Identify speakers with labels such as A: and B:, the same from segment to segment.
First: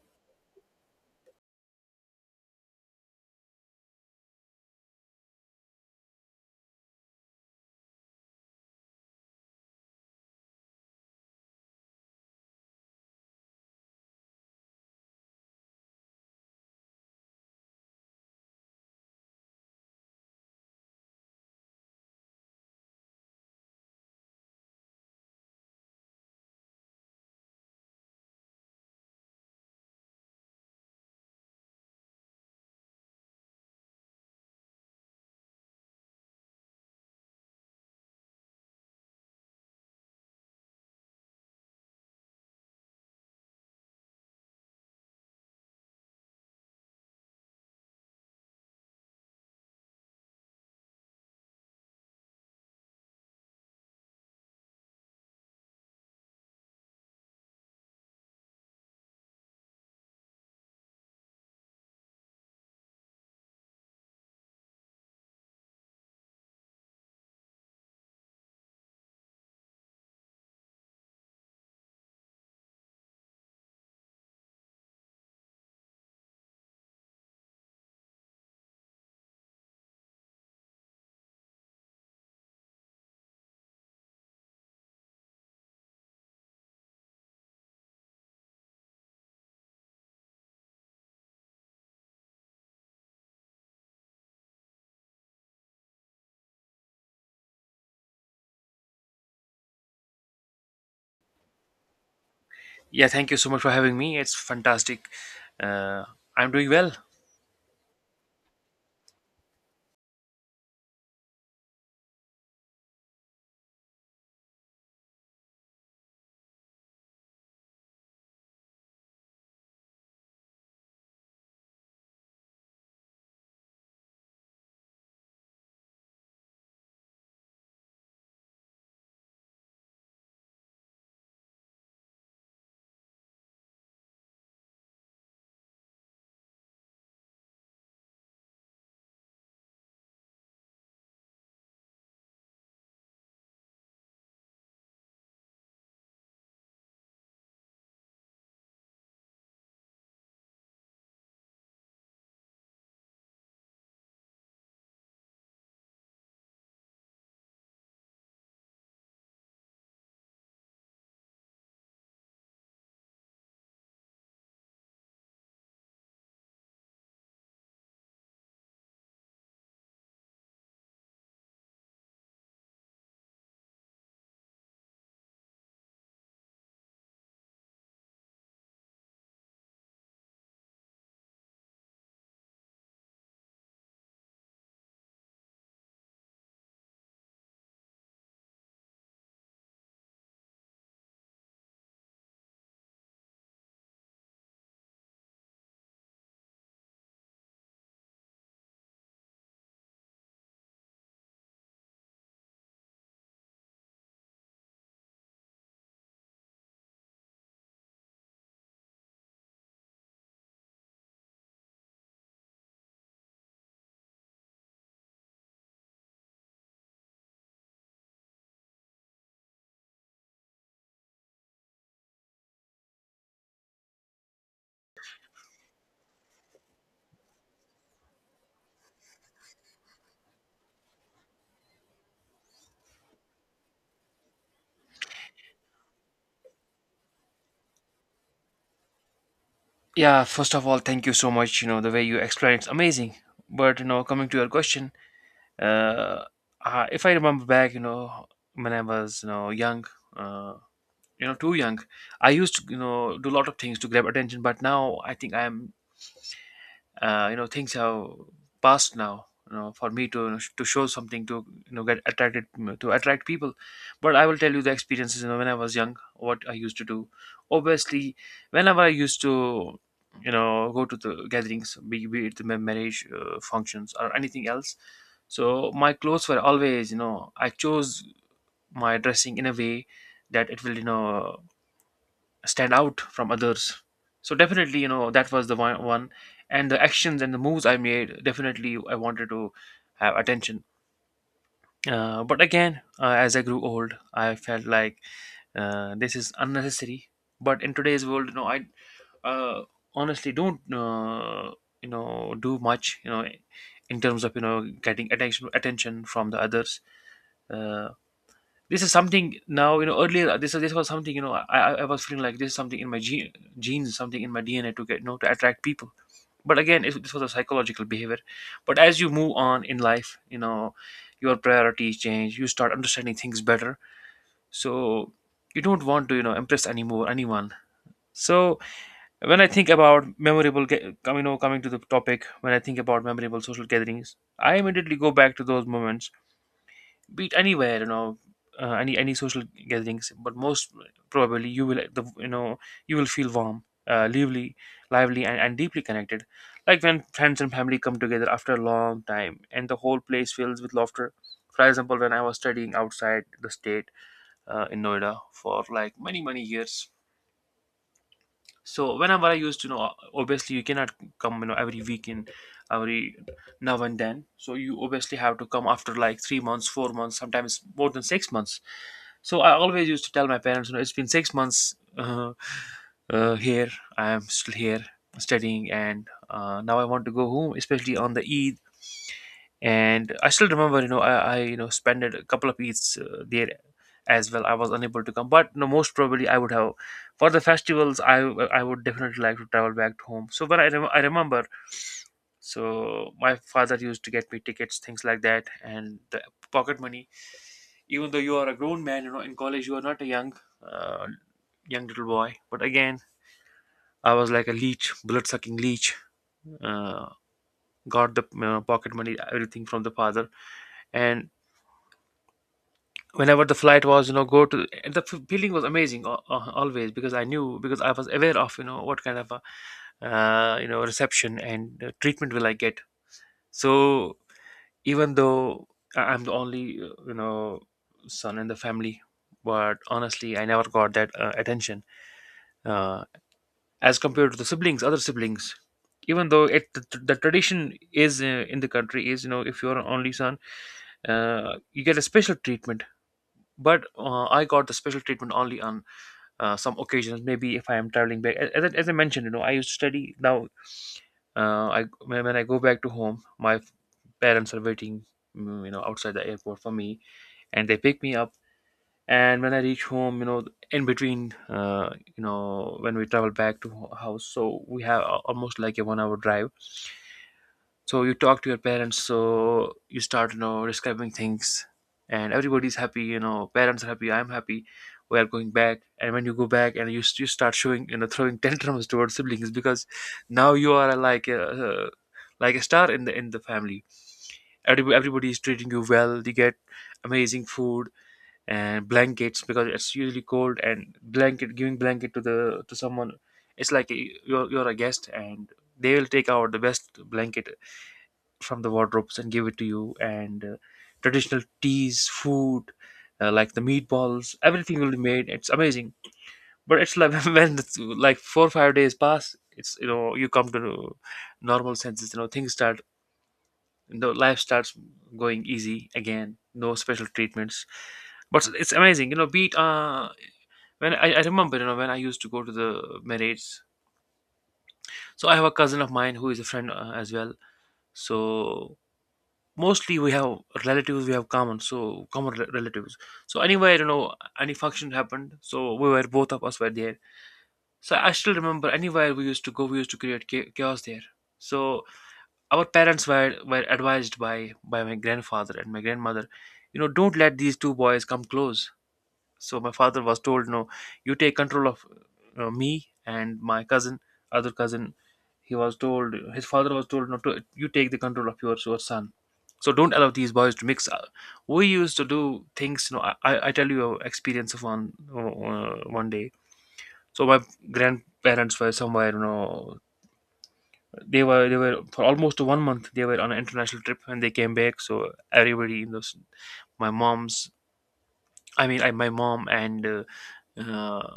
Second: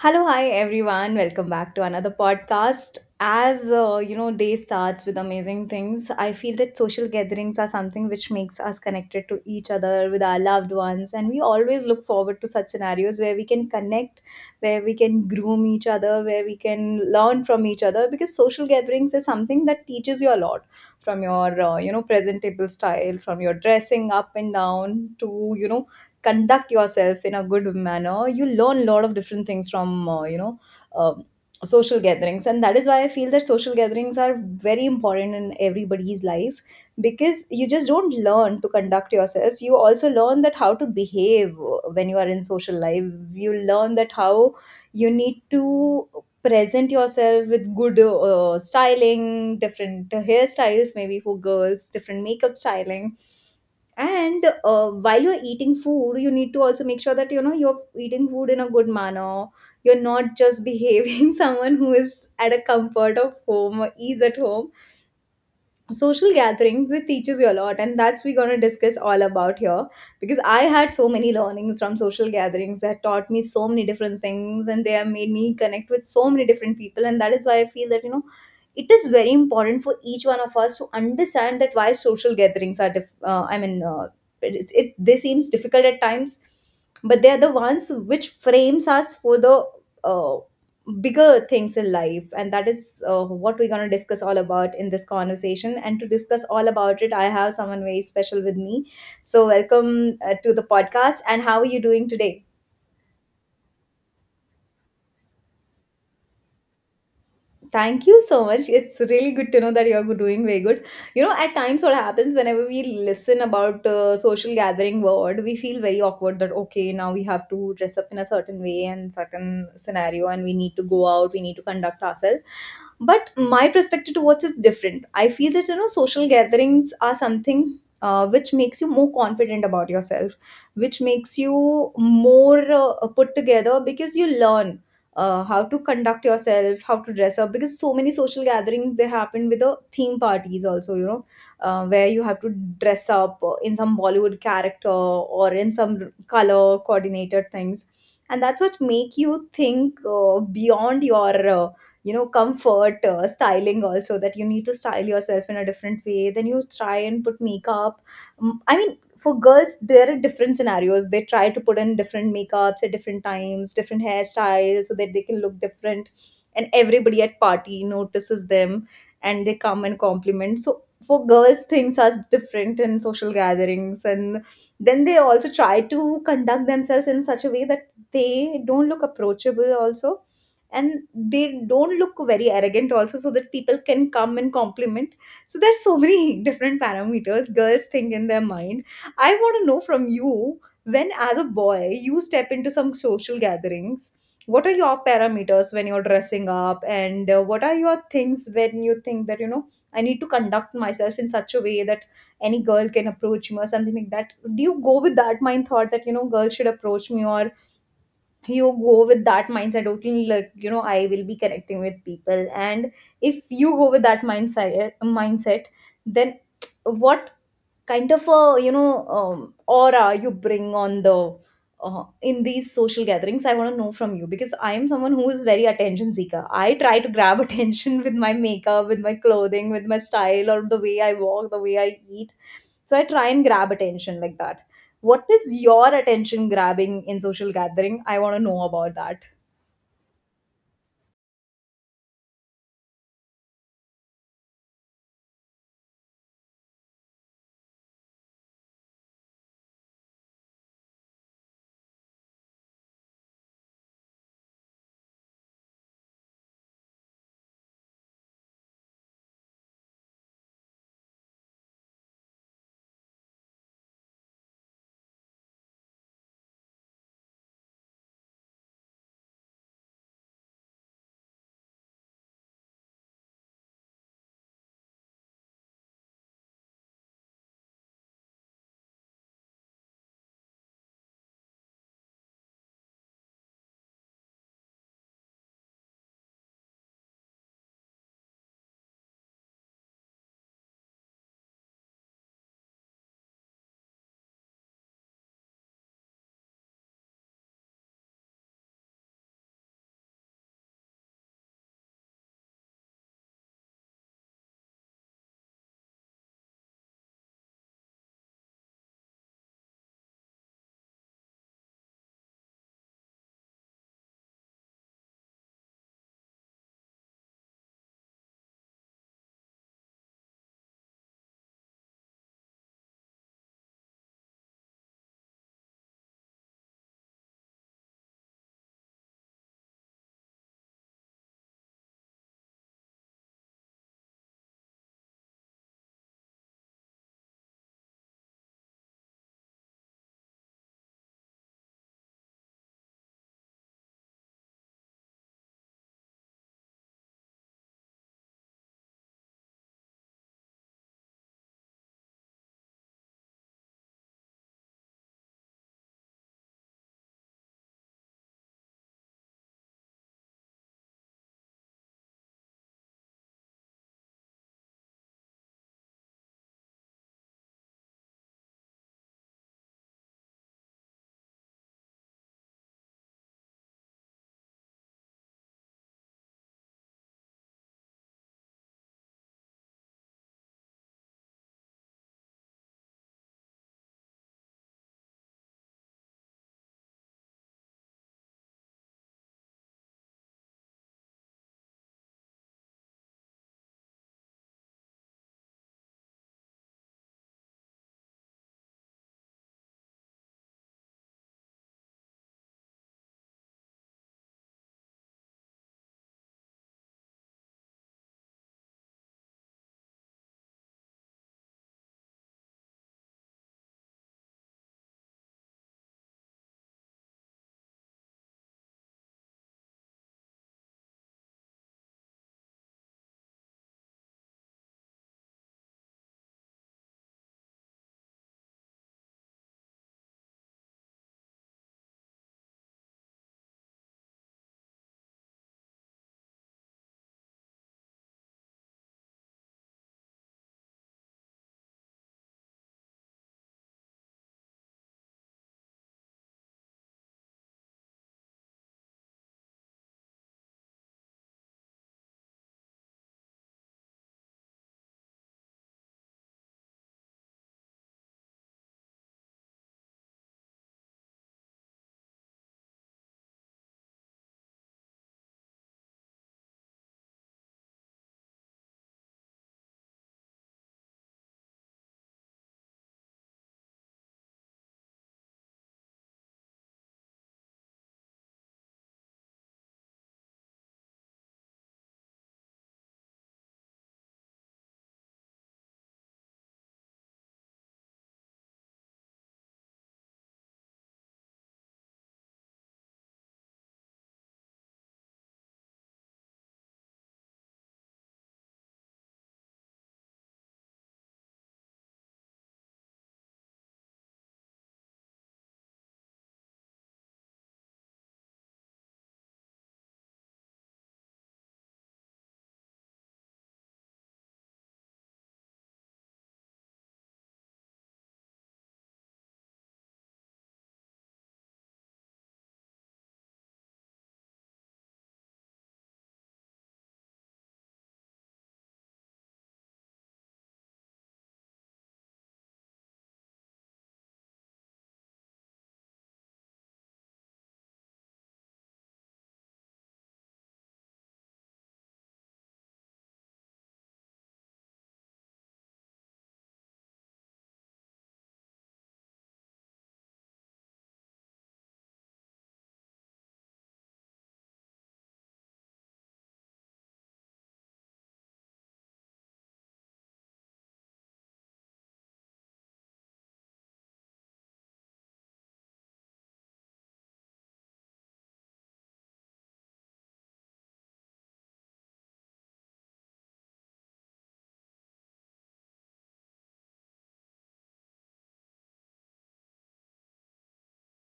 A: Hello, hi everyone. Welcome back to another podcast. Day starts with amazing things. I feel that social gatherings are something which makes us connected to each other with our loved ones, and we always look forward to such scenarios where we can connect, where we can groom each other, where we can learn from each other. Because social gatherings is something that teaches you a lot, from your you know presentable style, from your dressing up and down to you know conduct yourself in a good manner, you learn a lot of different things from um, social gatherings, and that is why I feel that social gatherings are very important in everybody's life, because you just don't learn to conduct yourself, you also learn that how to behave when you are in social life. You learn that how you need to present yourself with good styling, different hairstyles, maybe for girls different makeup styling. And while you're eating food, you need to also make sure that you know you're eating food in a good manner. You're not just behaving someone who is at a comfort of home or ease at home. Social gatherings, it teaches you a lot, and that's we're going to discuss all about here, because I had so many learnings from social gatherings that taught me so many different things, and they have made me connect with so many different people. And that is why I feel that you know it is very important for each one of us to understand that why social gatherings are it, they seems difficult at times, but they are the ones which frames us for the uh, bigger things in life. And that is what we're going to discuss all about in this conversation. And to discuss all about it, I have someone very special with me. So welcome to the podcast, and how are you doing today?
B: Yeah, thank you so much for having me. It's fantastic. Uh, I'm doing well.
A: Thank you so much. It's really good to know that you're doing very good. You know, at times what happens, whenever we listen about social gathering word, we feel very awkward that okay, now we have to dress up in a certain way and certain scenario, and we need to go out, we need to conduct ourselves. But my perspective towards is different. I feel that you know, social gatherings are something. Which makes you more confident about yourself, which makes you more put together, because you learn how to conduct yourself, how to dress up, because so many social gatherings they happen with the theme parties also, you know, where you have to dress up in some Bollywood character or in some color coordinated things, and that's what make you think beyond your you know comfort styling also, that you need to style yourself in a different way. Then you try and put makeup. I mean, for girls there are different scenarios, they try to put in different makeups at different times, different hairstyles, so that they can look different and everybody at party notices them and they come and compliment. So for girls things are different in social gatherings, and then they also try to conduct themselves in such a way that they don't look approachable also, and they don't look very arrogant also, so that people can come and compliment. So there's so many different parameters girls think in their mind. I want to know from you, when, as a boy, you step into some social gatherings, what are your parameters when you're dressing up, and what are your things when you think that, you know, I need to conduct myself in such a way that any girl can approach me or something like that? Do you go with that mind thought that, you know, girls should approach me, or you go with that mindset, okay, like, you know, I will be connecting with people? And if you go with that mindset, then what kind of a you know aura you bring on the uh, in these social gatherings? I want to know from you, because I am someone who is very attention seeker. I try to grab attention with my makeup, with my clothing, with my style, or the way I walk, the way I eat. So I try and grab attention like that. What is your attention grabbing in social gathering? I want to know about that.
B: Yeah, first of all, thank you so much. You know, the way you explained it's amazing. But, you know, coming to your question, uh, if I remember back, you know, when I was, you know, young, uh, you know, too young, I used to, you know, do a lot of things to grab attention. But now I think I'm you know things have passed now, you know, for me to, you know, to show something to, you know, get attracted to attract people. But I will tell you the experiences, you know, when I was young, what I used to do. Obviously whenever I used to, you know, go to the gatherings, be it the marriage functions or anything else. So my clothes were always, you know, I chose my dressing in a way that it will, you know, stand out from others. So definitely, you know, that was the one. And the actions and the moves I made. Definitely, I wanted to have attention. But again, as I grew old, I felt like this is unnecessary. But in today's world, you know, I uh, honestly don't, you know, do much, you know, in terms of, you know, getting attention from the others. Uh, this is something now, you know, earlier this was something, you know, I was feeling like this is something in my genes, something in my DNA to get, you know, to attract people. But again, this was a psychological behavior. But as you move on in life, you know, your priorities change. You start understanding things better. So you don't want to, you know, impress anymore anyone. So when I think about you know, coming to the topic, when I think about memorable social gatherings, I immediately go back to those moments, be it anywhere, you know, any social gatherings. But most probably you will you know, you will feel warm, uh, lively lively and deeply connected, like when friends and family come together after a long time and the whole place fills with laughter. For example, when I was studying outside the state, in Noida for like many years. So whenever I used to know, obviously you cannot come, you know, every weekend, every now and then. So you obviously have to come after like 3 months, 4 months, sometimes more than 6 months. So I always used to tell my parents, you know, it's been 6 months, here I am still here studying and now I want to go home, especially on the Eid. And I still remember, you know, I you know, spent a couple of eats there as well. I was unable to come, but no, most probably I would have for the festivals. I would definitely like to travel back to home. So when I I remember, so my father used to get me tickets, things like that, and the pocket money. Even though you are a grown man, you know, in college you are not a young, uh, young little boy. But again, I was like a leech, blood sucking leech. Uh, got the pocket money, everything from the father, and whenever the flight was, you know, go to, and the feeling was amazing, always, because I knew, because I was aware of, you know, what kind of a, you know, reception and treatment will I get. So even though I'm the only you know, son in the family, but honestly I never got that attention uh, as compared to the siblings, other siblings. Even though it the tradition is in the country is, you know, if you're an only son, you get a special treatment. But I got the special treatment only on some occasions, maybe if I am traveling back. As as I mentioned, you know, I used to study. Now I when I go back to home, my parents are waiting, you know, outside the airport for me, and they pick me up. And when I reach home, you know, in between, you know, when we travel back to house, so we have almost like a 1 hour drive. So you talk to your parents, so you start, you know, describing things, and everybody's happy, you know, parents are happy, I'm happy, we are going back. And when you go back and you you start showing, you know, throwing tantrums towards siblings, because now you are like like a star in the family. Everybody is treating you well, you get amazing food and blankets, because it's usually cold, and blanket giving blanket to the to someone, it's like a, you're a guest, and they will take out the best blanket from the wardrobes and give it to you, and traditional teas food, like the meatballs, everything will be made, it's amazing. But it's like when it's like 4 or 5 days pass, it's, you know, you come to normal senses, you know, things start, the life starts going easy again, no special treatments. But it's amazing, you know, beat when I remember, you know, when I used to go to the marriage. So I have a cousin of mine who is a friend as well. So mostly we have relatives we have common, so common relatives. So anywhere, you know, any function happened, so we were both of us were there. So I still remember anywhere we used to go, we used to create chaos there. So our parents were advised by my grandfather and my grandmother, you know, don't let these two boys come close. So my father was told, no, you take control of me and my cousin, other cousin. He was told, his father was told, no, to, you take the control of your son. So don't allow these boys to mix up. We used to do things, you know. I tell you a experience of one one day. So my grandparents were somewhere, you know, they were for almost 1 month. They were on an international trip and they came back. So everybody in those, my mom's, I mean, I, my mom and uh, uh,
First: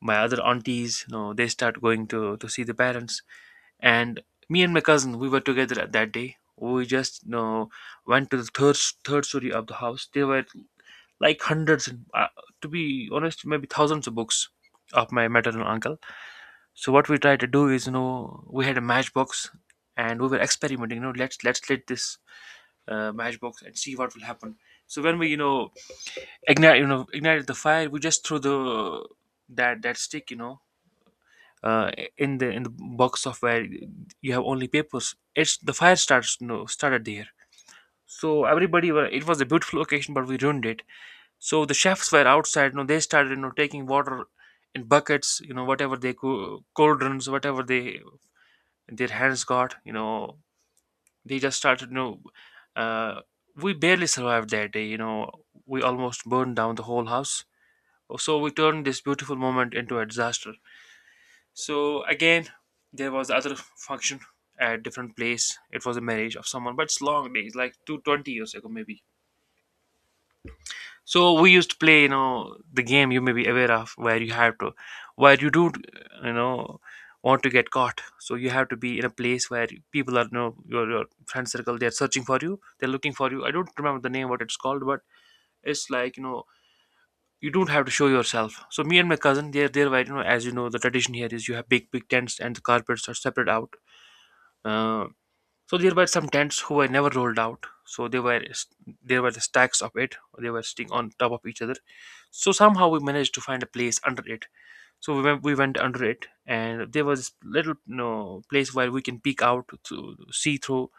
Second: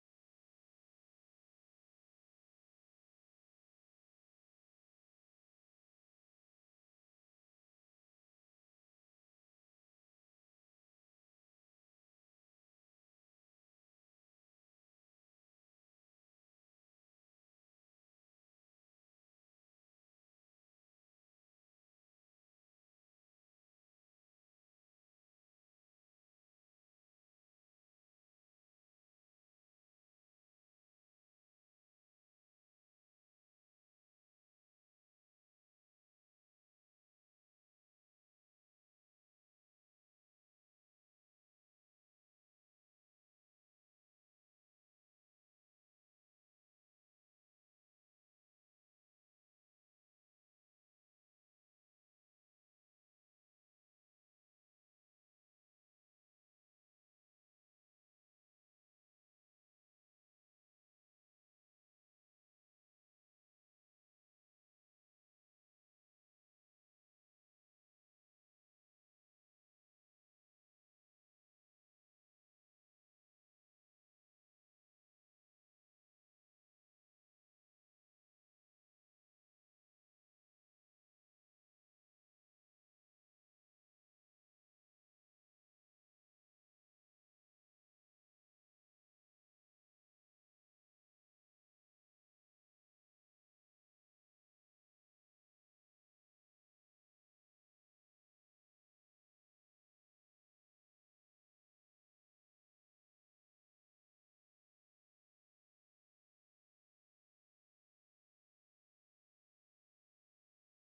B: my other aunties, you know, they start going to see the parents. And me and my cousin, we were together at that day. We just, you know, went to the third story of the house. There were like hundreds and to be honest maybe thousands of books of my maternal uncle. So what we tried to do is, you know, we had a matchbox and we were experimenting, you know, let's lit this matchbox and see what will happen. So when we, you know, ignite, you know, ignited the fire, we just threw the that stick, you know, uh, in the box of where you have only papers. It's the fire starts no started there. So everybody were, it was a beautiful occasion, but we ruined it. So the chefs were outside. You know, they started, you know, taking water in buckets. You know, whatever they cauldrons, whatever they their hands got. You know, they just started. You know, uh, we barely survived that day. You know, we almost burned down the whole house. So we turned this beautiful moment into a disaster. So again, there was the other function at different place. It was a marriage of someone, but it's long days, like two twenty years ago maybe. So we used to play, you know, the game you may be aware of, where you have to, where you don't, you know, want to get caught. So you have to be in a place where people are, you know, your friend circle, they're searching for you, they're looking for you. I don't remember the name what it's called, but it's like, you know. You don't have to show yourself. So me and my cousin, they're there, right? You know, as you know, the tradition here is you have big tents, and the carpets are separate out. Uh, so there were some tents who were never rolled out. So they were, there were the stacks of it. They were sitting on top of each other. So somehow we managed to find a place under it. So we went under it, and there was little, you know, place where we can peek out to see through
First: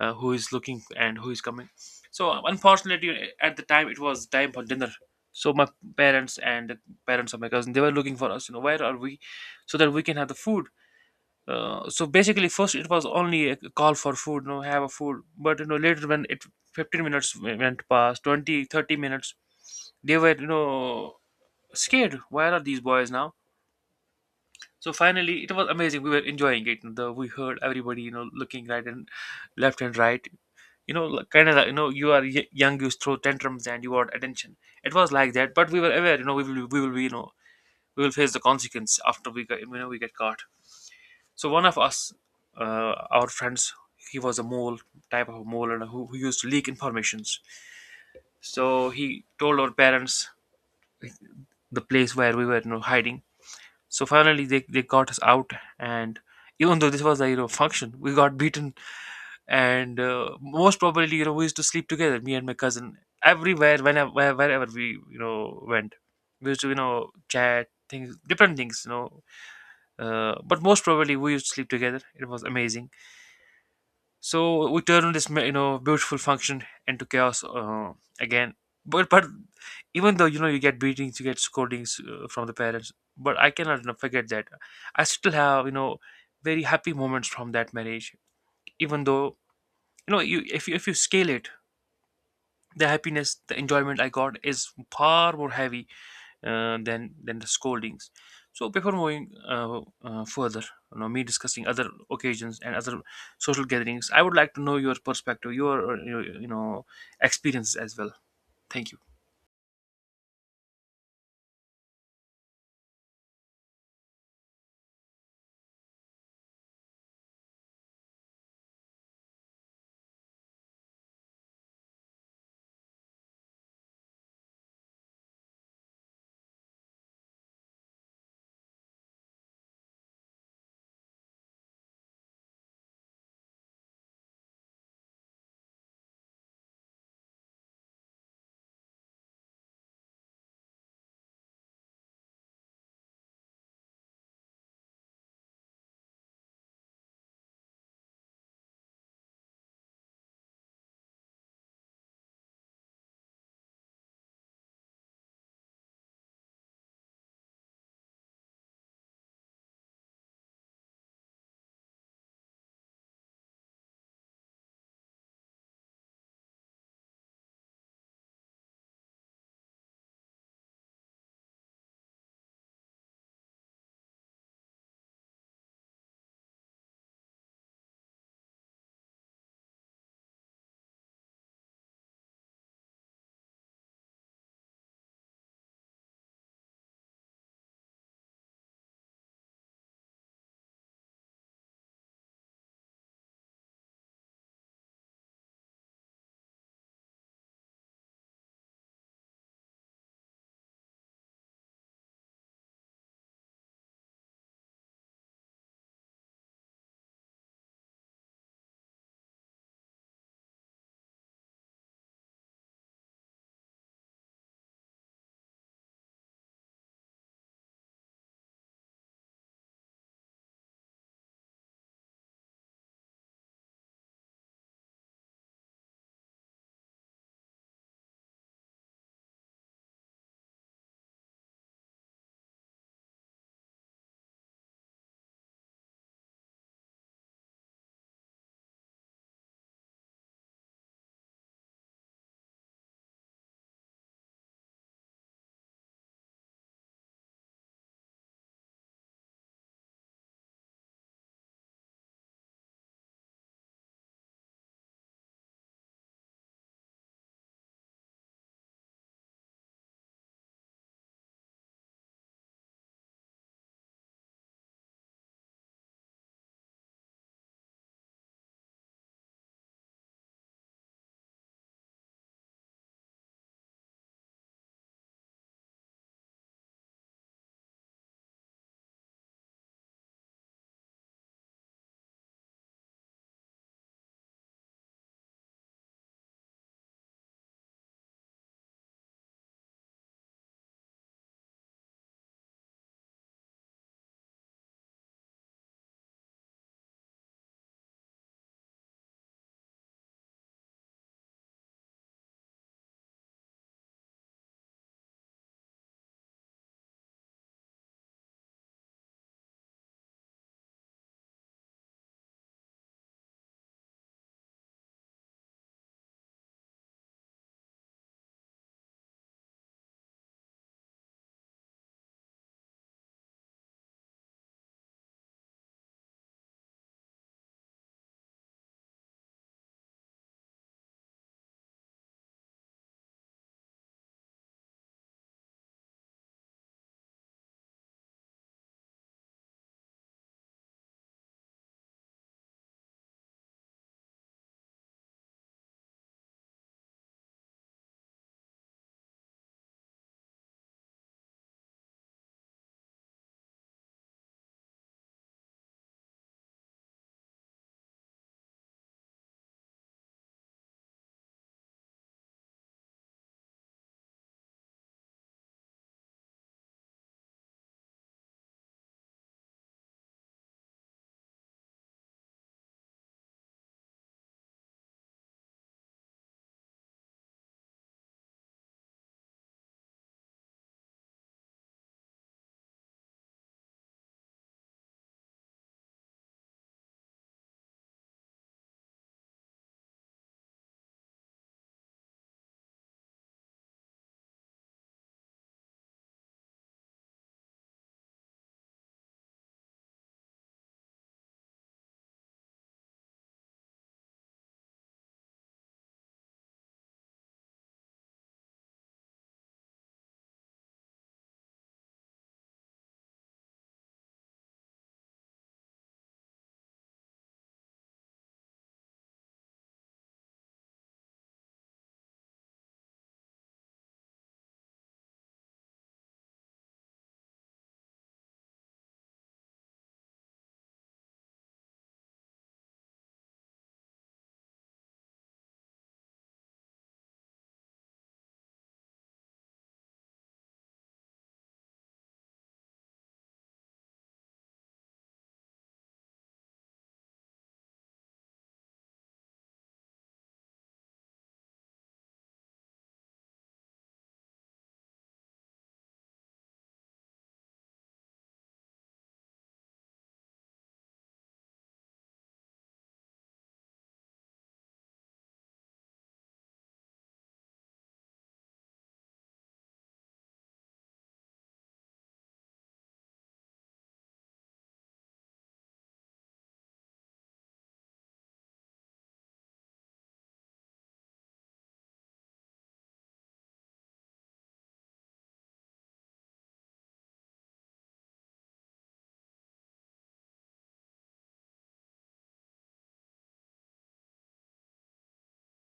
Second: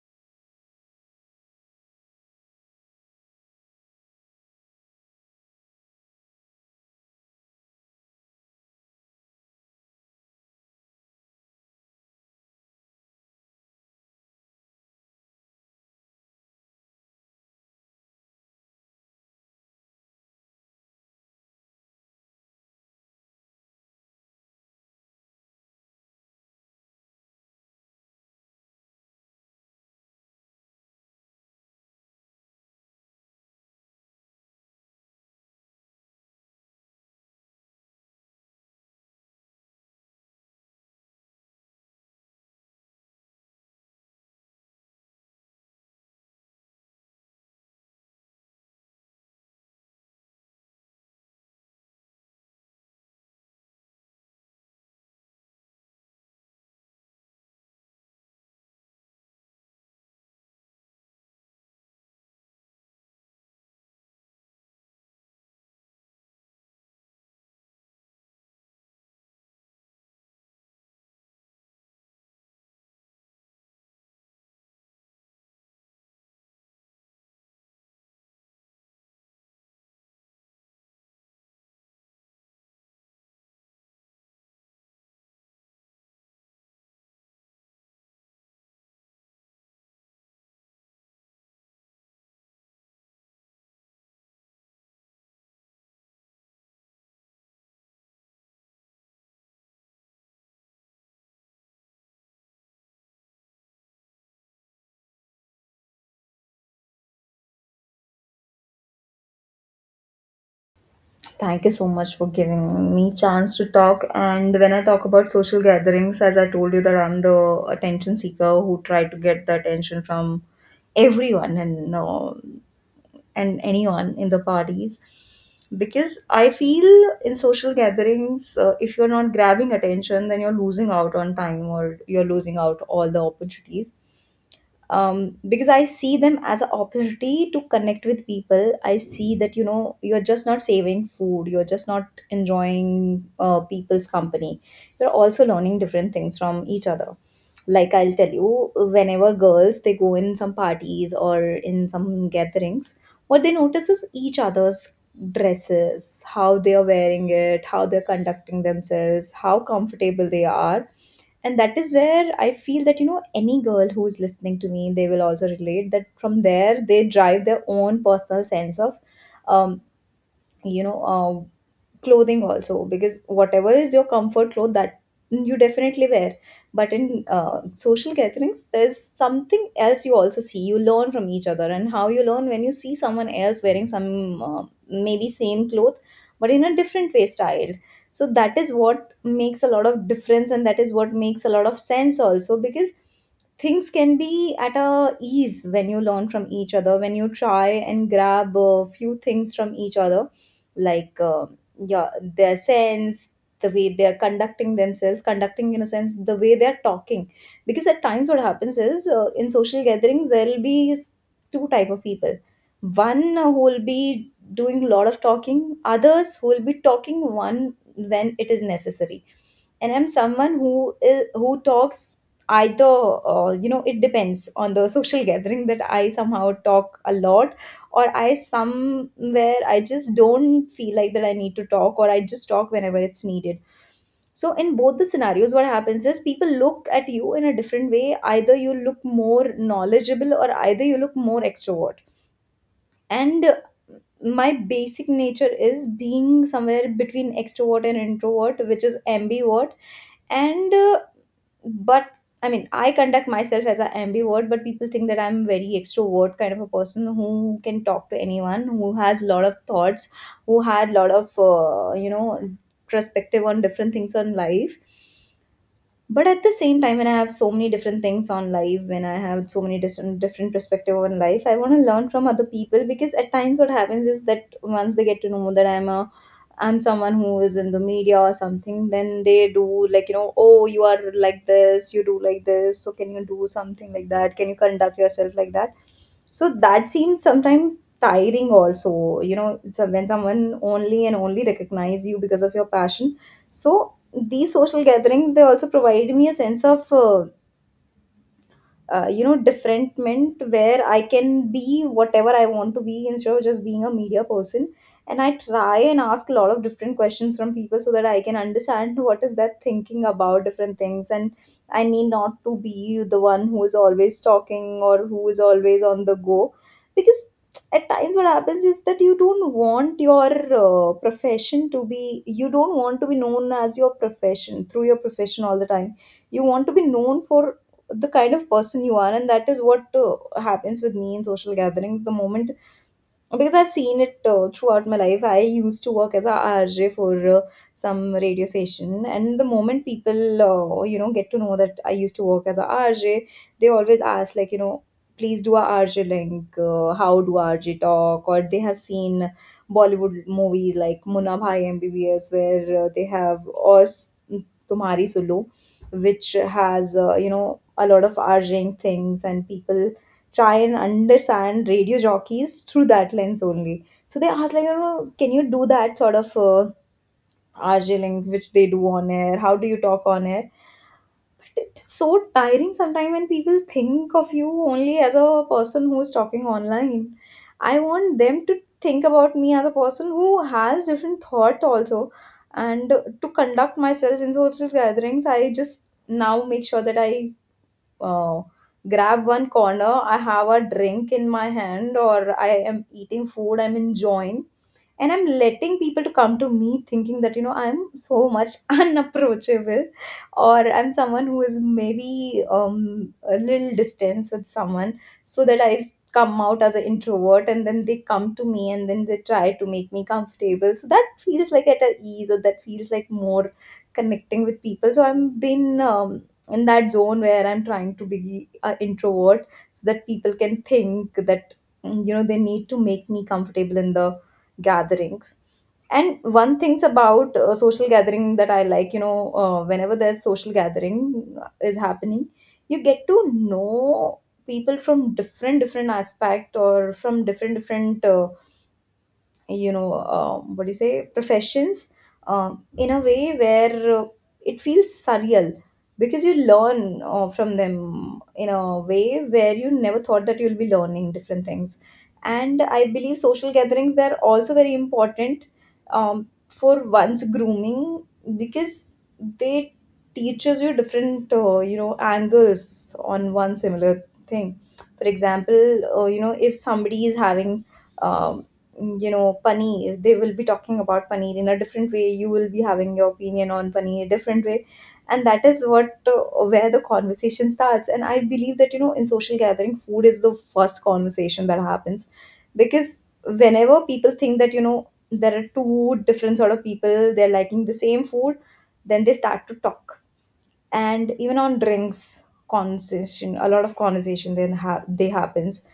B: who is looking and who is coming. Unfortunately, at the time it was time for dinner. So my parents and the parents of my cousin they were looking for us, you know, where are we, so that we can have the food. So basically, first it was only a call for food, you know, have a food. But you know, later when it 15 minutes went past, 20, 30 minutes, they were, you know, scared. Where are these boys now? So finally, it was amazing. We were enjoying it. We heard everybody, you know, looking right and left and right. You know, like, kind of like, you know, you are young, you throw tantrums and you want attention. It was like that, but we were aware. You know, we will be, you know, we will face the consequence after we get caught. So one of us, our friends, he was a mole, type of a mole, and who used to leak informations. So he told our parents the place where we were, you know, hiding. So finally, they got us out, and even though this was a, you know, function, we got beaten, and most probably, you know, we used to sleep together, me and my cousin, everywhere, whenever wherever we, you know, went, we used to, you know, chat things, different things, you know. But most probably we used to sleep together. It was amazing. So we turn this you know, beautiful function into chaos, again. But even though, you know, you get beatings, you get scoldings, from the parents, but I cannot, you know, forget that. I still have, you know, very happy moments from that marriage. Even though, you know, you if you scale it, the happiness, the enjoyment I got is far more heavy, than the scoldings. So before moving further, you know, me discussing other occasions and other social gatherings, I would like to know your perspective, your, you know, experiences as well. Thank you.
A: Thank you so much for giving me chance to talk. And when I talk about social gatherings, as I told you that I'm the attention seeker who try to get the attention from everyone and anyone in the parties, because I feel in social gatherings, if you're not grabbing attention, then you're losing out on time or you're losing out all the opportunities, because I see them as an opportunity to connect with people. I see that you know you're just not saving food, you're just not enjoying people's company. You're also learning different things from each other. Like I'll tell you, whenever girls they go in some parties or in some gatherings, what they notice is each other's dresses, how they are wearing it, how they're conducting themselves, how comfortable they are. And that is where I feel that, you know, any girl who's listening to me, they will also relate that from there they drive their own personal sense of, um, you know, uh, clothing also, because whatever is your comfort cloth that you definitely wear, but in social gatherings there's something else you also see. You learn from each other, and how you learn when you see someone else wearing some maybe same cloth but in a different way style. So that is what makes a lot of difference, and that is what makes a lot of sense also, because things can be at a ease when you learn from each other, when you try and grab a few things from each other, like yeah, their sense, the way they're conducting themselves, conducting in a sense the way they're talking. Because at times what happens is in social gatherings there will be two type of people, one who will be doing a lot of talking, others who will be talking one when it is necessary. And I'm someone who is who talks either, you know, it depends on the social gathering, that I somehow talk a lot, or I somewhere I just don't feel like that I need to talk, or I just talk whenever it's needed. So in both the scenarios, what happens is people look at you in a different way, either you look more knowledgeable or either you look more extrovert. And my basic nature is being somewhere between extrovert and introvert, which is ambivert. And uh, but I mean, I conduct myself as an ambivert, but people think that I'm very extrovert kind of a person who can talk to anyone, who has a lot of thoughts, who had a lot of you know perspective on different things on life. But at the same time, when I have so many different things on life, when I have so many different perspective on life, I want to learn from other people. Because at times what happens is that once they get to know that I'm someone who is in the media or something, then they do like, you know, oh, you are like this, you do like this, so can you do something like that? Can you conduct yourself like that? So that seems sometimes tiring also, you know, so when someone only and only recognize you because of your passion. So these social gatherings, they also provide me a sense of you know differentment, where I can be whatever I want to be instead of just being a media person. And I try and ask a lot of different questions from people so that I can understand what is that thinking about different things. And I need not to be the one who is always talking or who is always on the go, because at times what happens is that you don't want your profession to be, you don't want to be known as your profession through your profession all the time. You want to be known for the kind of person you are. And that is what happens with me in social gatherings, the moment, because I've seen it throughout my life. I used to work as a RJ for some radio station, and the moment people you know get to know that I used to work as a RJ, they always ask like you know please do a RJ link. How do RJ talk? Or they have seen Bollywood movies like Munna Bhai MBBS where they have, or Tumhari Sulu, which has a lot of RJing things, and people try and understand radio jockeys through that lens only. So they ask like, can you do that sort of R J link which they do on air? How do you talk on air? It's so tiring sometimes when people think of you only as a person who is talking online. I want them to think about me as a person who has different thought also, and to conduct myself in social gatherings. I just now make sure that I uh, grab one corner, I have a drink in my hand, or I am eating food, I'm enjoying, and I'm letting people to come to me, thinking that I'm so much unapproachable, or I'm someone who is maybe a little distance with someone, so that I come out as an introvert, and then they come to me, and then they try to make me comfortable, so that feels like at a ease, or that feels like more connecting with people. So I've been in that zone where I'm trying to be an introvert, so that people can think that, they need to make me comfortable in the gatherings. And one thing's about social gathering that I like, whenever there's social gathering is happening, you get to know people from different different aspect, or from different different what do you say, professions, in a way where it feels surreal, because you learn from them in a way where you never thought that you'll be learning different things. And I believe social gatherings, they're also very important for one's grooming, because they teaches you different angles on one similar thing. For example, if somebody is having um, paneer, they will be talking about paneer in a different way, you will be having your opinion on paneer different way. And that is what where the conversation starts. And I believe that, in social gathering, food is the first conversation that happens, because whenever people think that, there are two different sort of people, they're liking the same food, then they start to talk. And even on drinks conversation, a lot of conversation then they happens.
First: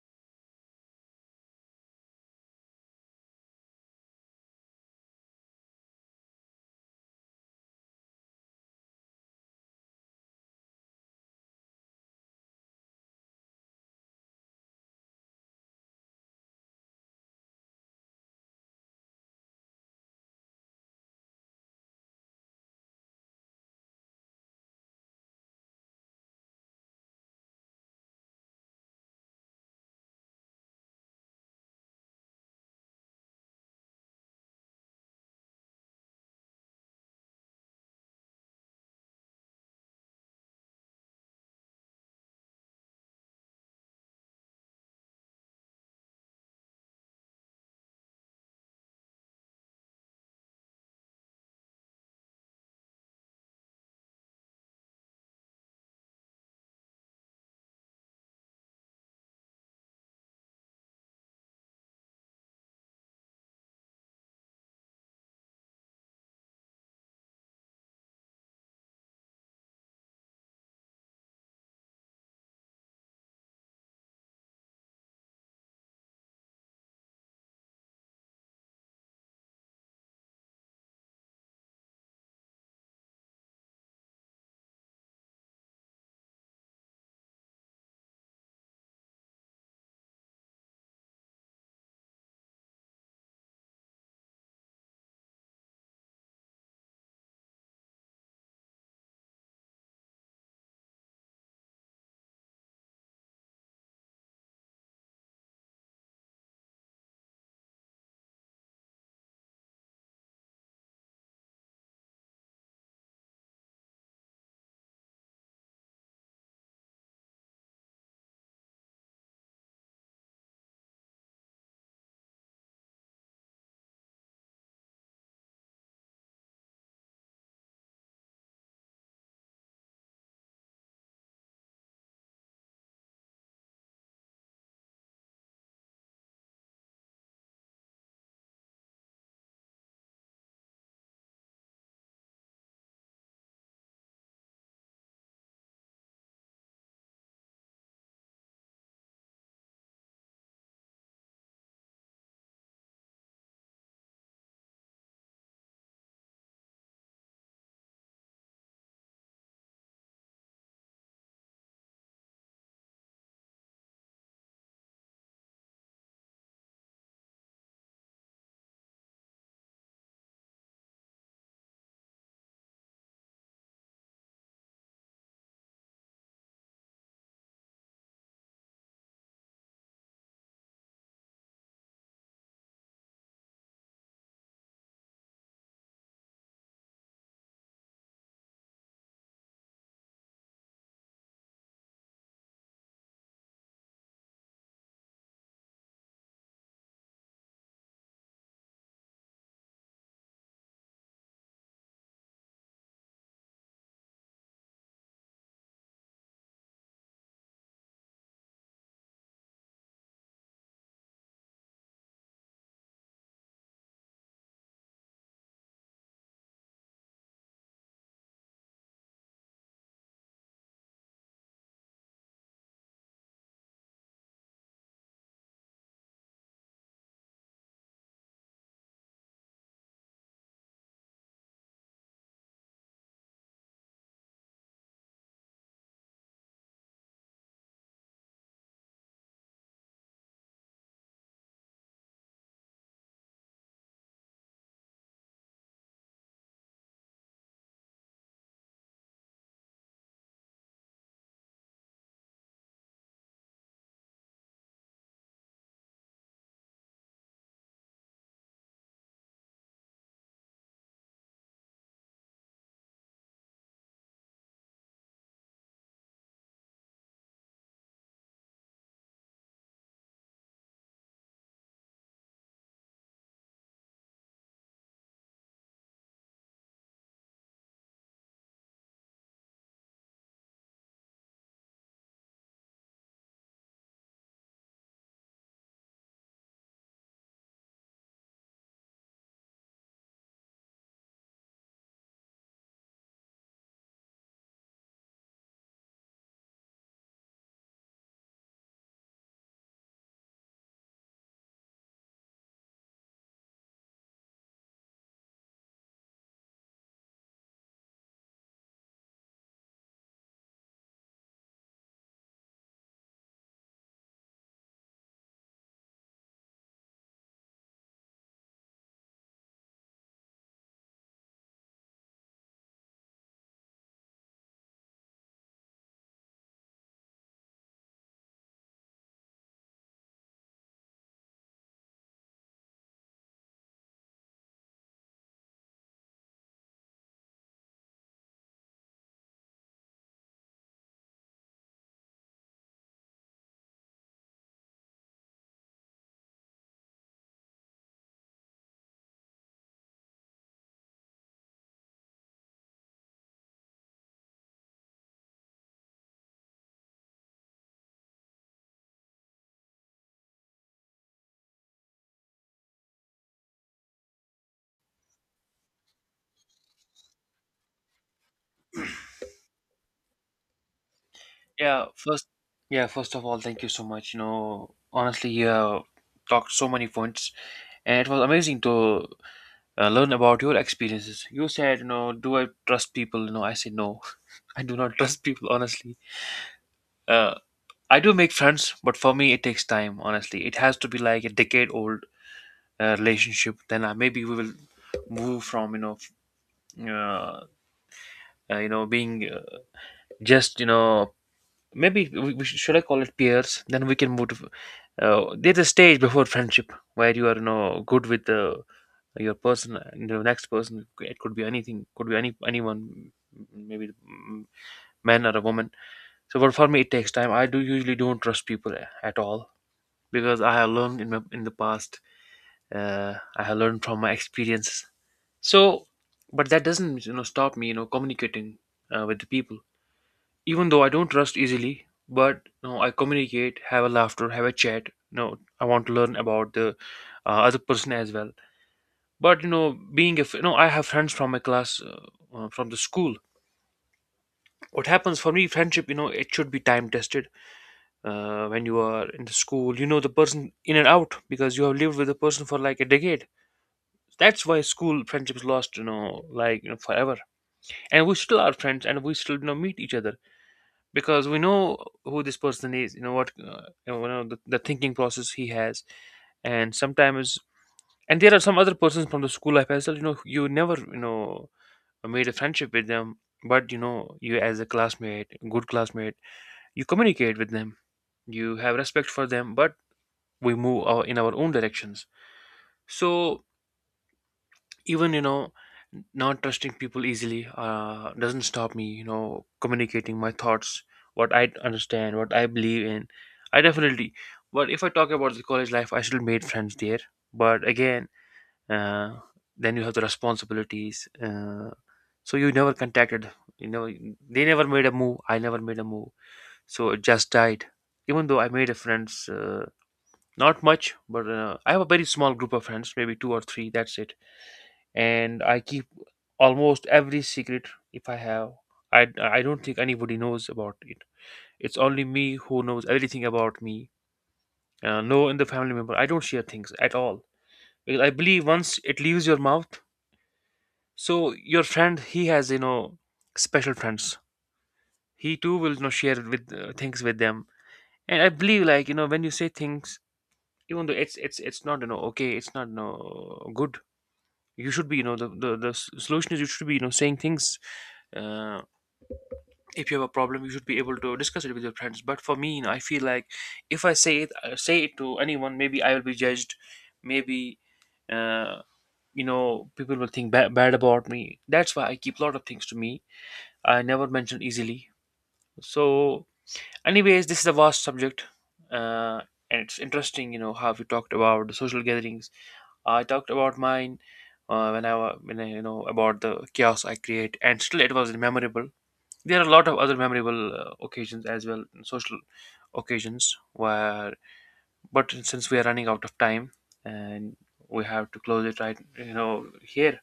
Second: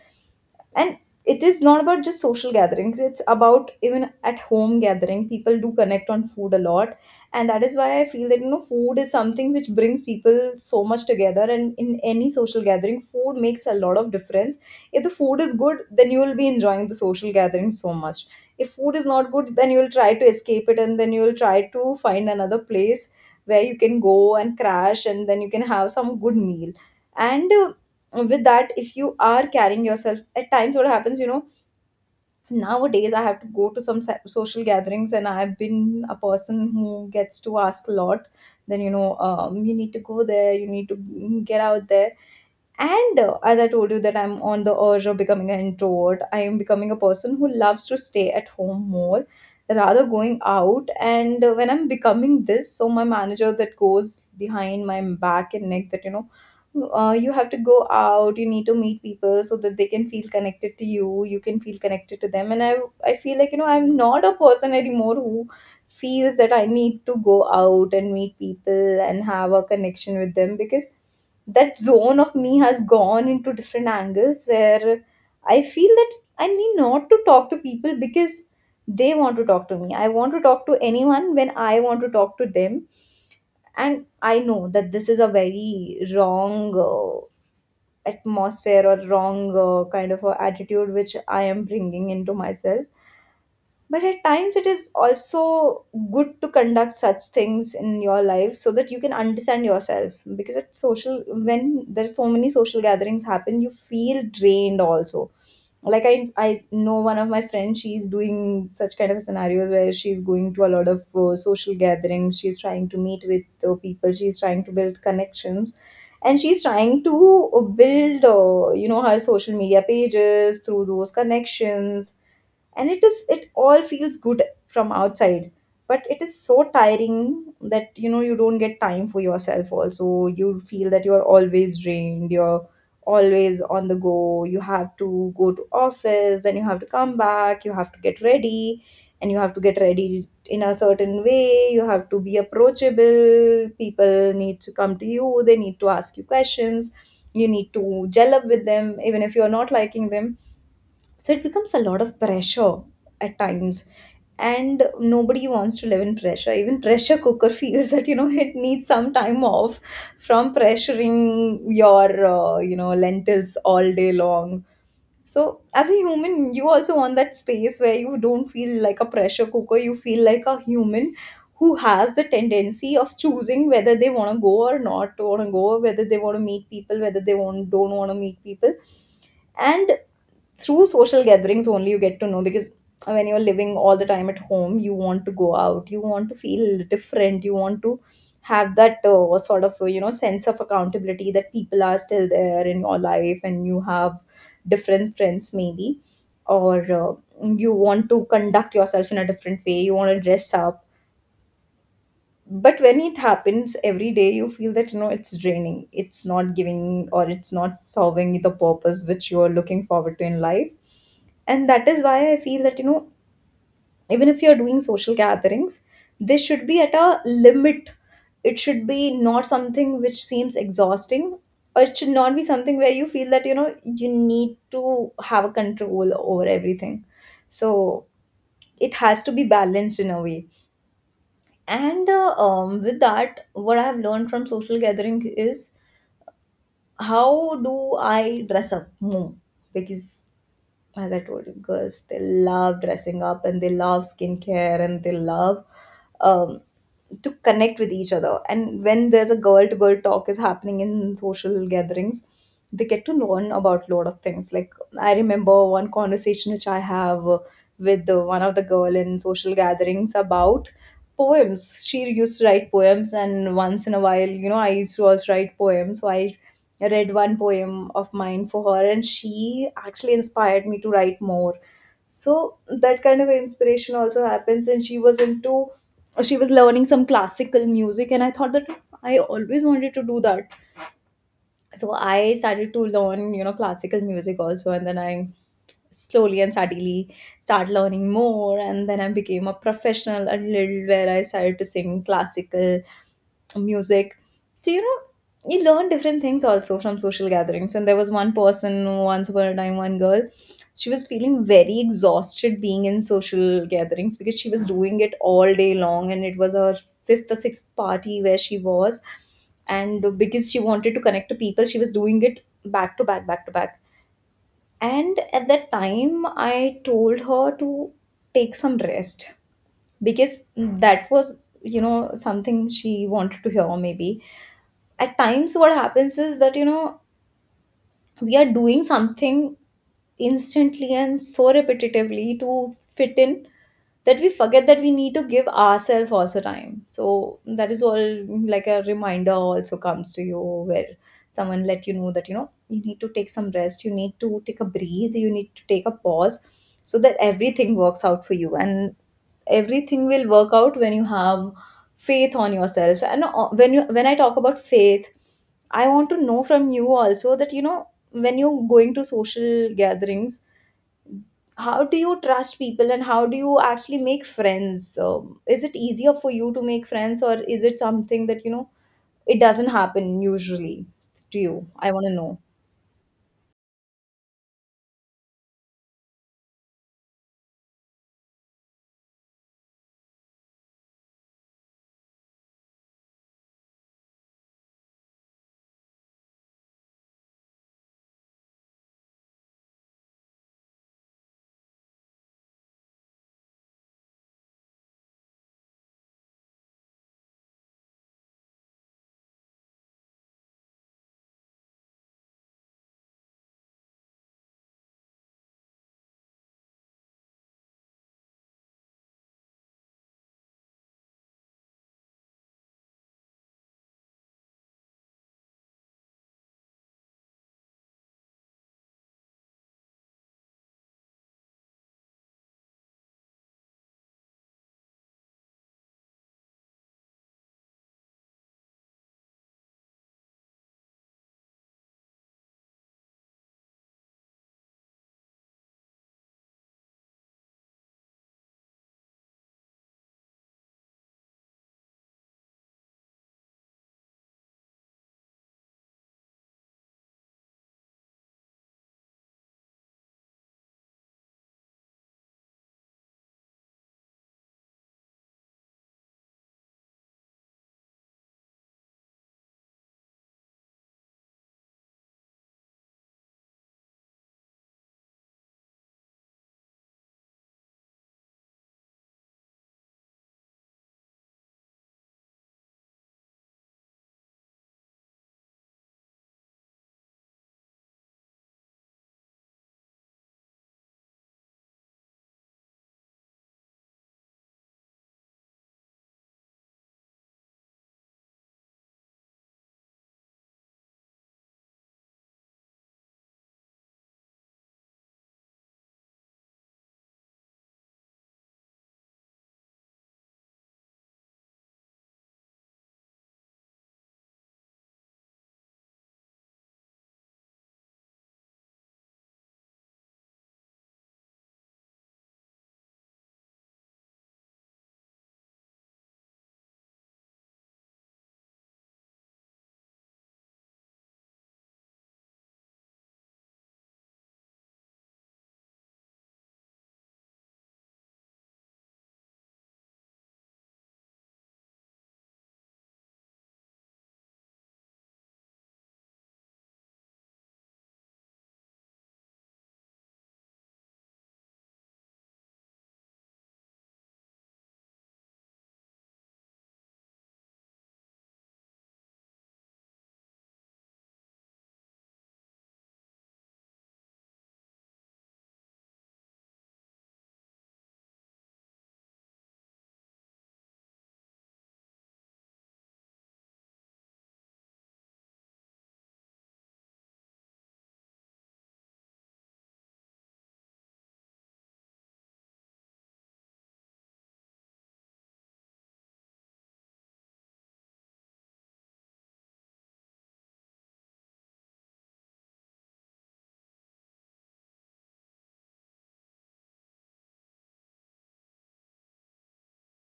A: And it is not about just social gatherings, it's about even at home gathering, people do connect on food a lot. And that is why I feel that, food is something which brings people so much together, and in any social gathering, food makes a lot of difference. If the food is good, then you will be enjoying the social gathering so much. If food is not good, then you will try to escape it, and then you will try to find another place where you can go and crash, and then you can have some good meal. And with that, if you are carrying yourself, at times what happens, nowadays I have to go to some social gatherings, and I've been a person who gets to ask a lot. Then, you need to go there, you need to get out there. And as I told you, that I'm on the urge of becoming an introvert, I am becoming a person who loves to stay at home more, rather going out. And when I'm becoming this, so my manager that goes behind my back and neck that, you have to go out, you need to meet people, so that they can feel connected to you, you can feel connected to them. And I feel like, I'm not a person anymore who feels that I need to go out and meet people and have a connection with them, because that zone of me has gone into different angles where I feel that I need not to talk to people, because they want to talk to me. I want to talk to anyone when I want to talk to them. And I know that this is a very wrong atmosphere, or wrong kind of a attitude which I am bringing into myself. But at times, it is also good to conduct such things in your life so that you can understand yourself. Because at social, when there's so many social gatherings happen, you feel drained also. Like I know one of my friends, she's doing such kind of scenarios where she's going to a lot of social gatherings. She's trying to meet with people. She's trying to build connections, and she's trying to build, her social media pages through those connections. And it all feels good from outside, but it is so tiring that, you don't get time for yourself also. You feel that you're always drained, you're always on the go. You have to go to office, then you have to come back, you have to get ready, and you have to get ready in a certain way. You have to be approachable, people need to come to you, they need to ask you questions, you need to gel up with them even if you're not liking them. So it becomes a lot of pressure at times. And nobody wants to live in pressure. Even pressure cooker feels that, you know, it needs some time off from pressuring your, lentils all day long. So as a human, you also want that space where you don't feel like a pressure cooker. You feel like a human who has the tendency of choosing whether they want to go or not want to go, whether they want to meet people, whether they want don't want to meet people. And through social gatherings only you get to know, because when you're living all the time at home, you want to go out, you want to feel different, you want to have that sort of, sense of accountability that people are still there in your life, and you have different friends maybe, or you want to conduct yourself in a different way, you want to dress up. But when it happens every day, you feel that, it's draining, it's not giving, or it's not solving the purpose which you are looking forward to in life. And that is why I feel that, even if you're doing social gatherings, they should be at a limit. It should be not something which seems exhausting, or it should not be something where you feel that, you need to have a control over everything. So it has to be balanced in a way. And with that, what I've learned from social gathering is, how do I dress up more? Because as I told you, girls they love dressing up, and they love skincare, and they love um, to connect with each other. And when there's a girl to girl talk is happening in social gatherings, they get to learn about a lot of things. Like I remember one conversation which I have with the, one of the girl in social gatherings, about poems. She used to write poems, and once in a while, I used to also write poems. So I read one poem of mine for her, and she actually inspired me to write more. So that kind of inspiration also happens. And she was into, she was learning some classical music, and I thought that I always wanted to do that. So I started to learn, you know, classical music also, and then I slowly and steadily start learning more, and then I became a professional a little, where I started to sing classical music. So, you know, you learn different things also from social gatherings. And there was one person, once upon a time, one girl, she was feeling very exhausted being in social gatherings because she was doing it all day long. And it was her fifth or sixth party where she was. And because she wanted to connect to people, she was doing it back to back, back to back. And at that time, I told her to take some rest, because that was, you know, something she wanted to hear maybe. At times, what happens is that, we are doing something instantly and so repetitively to fit in, that we forget that we need to give ourselves also time. So that is all like a reminder also comes to you, where someone let you know that, you need to take some rest, you need to take a breathe, you need to take a pause, so that everything works out for you. And everything will work out when you have faith on yourself. And when you, when I talk about faith, I want to know from you also that, you know, when you're going to social gatherings, how do you trust people and how do you actually make friends? Is it easier for you to make friends, or is it something that, you know, it doesn't happen usually to you?
B: Yeah,
A: I want to
B: first,
A: know.
B: yeah, first of all, thank you so much. You know, honestly, you have talked so many points, and it was amazing to learn about your experiences. You said, you know, do I trust people? You know, I said no, I do not trust people honestly. Uh, I do make friends, but for me, it takes time. Honestly, it has to be like a decade old relationship. Then I, maybe we will move from, you know, f- uh, you know, being, just, you know, maybe should I call it peers? Then we can move to, there's a stage before friendship where you are, you know, good with the your person and the next person. It could be anything. Could be anyone. Maybe mm, man or a woman. So, but for me, it takes time. I do usually don't trust people at all because I have learned in in the past, I have learned from my experiences. So, but that doesn't, you know, stop me, you know, communicating, with the people. Even though I don't trust easily, but you know, I communicate, have a laughter, have a chat. You know, I want to learn about the other person as well. But you know, being, if you know, I have friends from my class. From the school, what happens for me, friendship, you know, it should be time tested, when you are in the school, you know the person in and out because you have lived with the person for like a decade. That's why school friendships lost, you know, like, you know, forever. And we still are friends, and we still, you know, meet each other because we know who this person is. You know what, you know the thinking process he has, and sometimes, and there are some other persons from the school life as well. You know, you never, you know, made a friendship with them, but you know, you as a classmate, good classmate, you communicate with them, you have respect for them, but we move in our own directions. So even, you know, not trusting people easily, doesn't stop me, you know, communicating my thoughts, what I understand, what I believe in, I definitely. But if I talk about the college life, I still made friends there, but again, uh, then you have the responsibilities, so you never contacted, you know, they never made a move, I never made a move, so it just died. Even though I made a friends, not much, but I have a very small group of friends, maybe two or three, that's it. And I keep almost every secret if I have. I don't think anybody knows about it. It's only me who knows everything about me. No, in the family member, I don't share things at all because I believe once it leaves your mouth, so your friend, he has, you know, special friends. He too will, you know, share with, things with them, and I believe, like, you know, when you say things, even though it's not, you know, okay, it's not, you know, good. You should be, you know, the, the solution is you should be, you know, saying things, uh, if you have a problem you should be able to discuss it with your friends. But for me, you know, I feel like if I say it, say it to anyone, maybe I will be judged, maybe, uh, you know, people will think bad about me. That's why I keep a lot of things to me, I never mention easily. So anyways, this is a vast subject, uh, and it's interesting, you know, how we talked about the social gatherings. I talked about mine, when I when I, you know, about the chaos I create and still it was memorable. There are a lot of other memorable occasions as well, social occasions, where, but since we are running out of time and we have to close it right, you know, here.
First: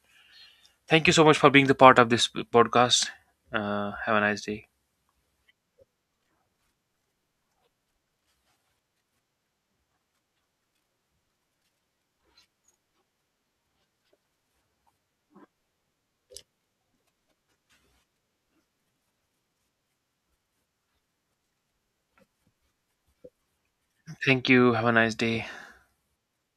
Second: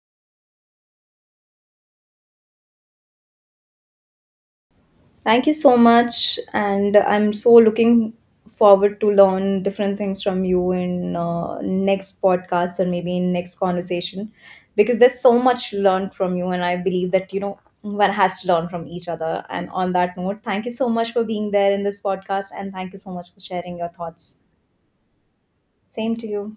B: Thank you so much for being the part of this podcast. Have a nice day.
A: Thank you so much, and I'm so looking forward to learn different things from you in next podcast or maybe in next conversation, because there's so much learned from you, and I believe that, one has to learn from each other. And on that note, thank you so much for being there in this podcast, and thank you so much for sharing your thoughts.
B: Thank you. Have a nice day.
A: Same to you.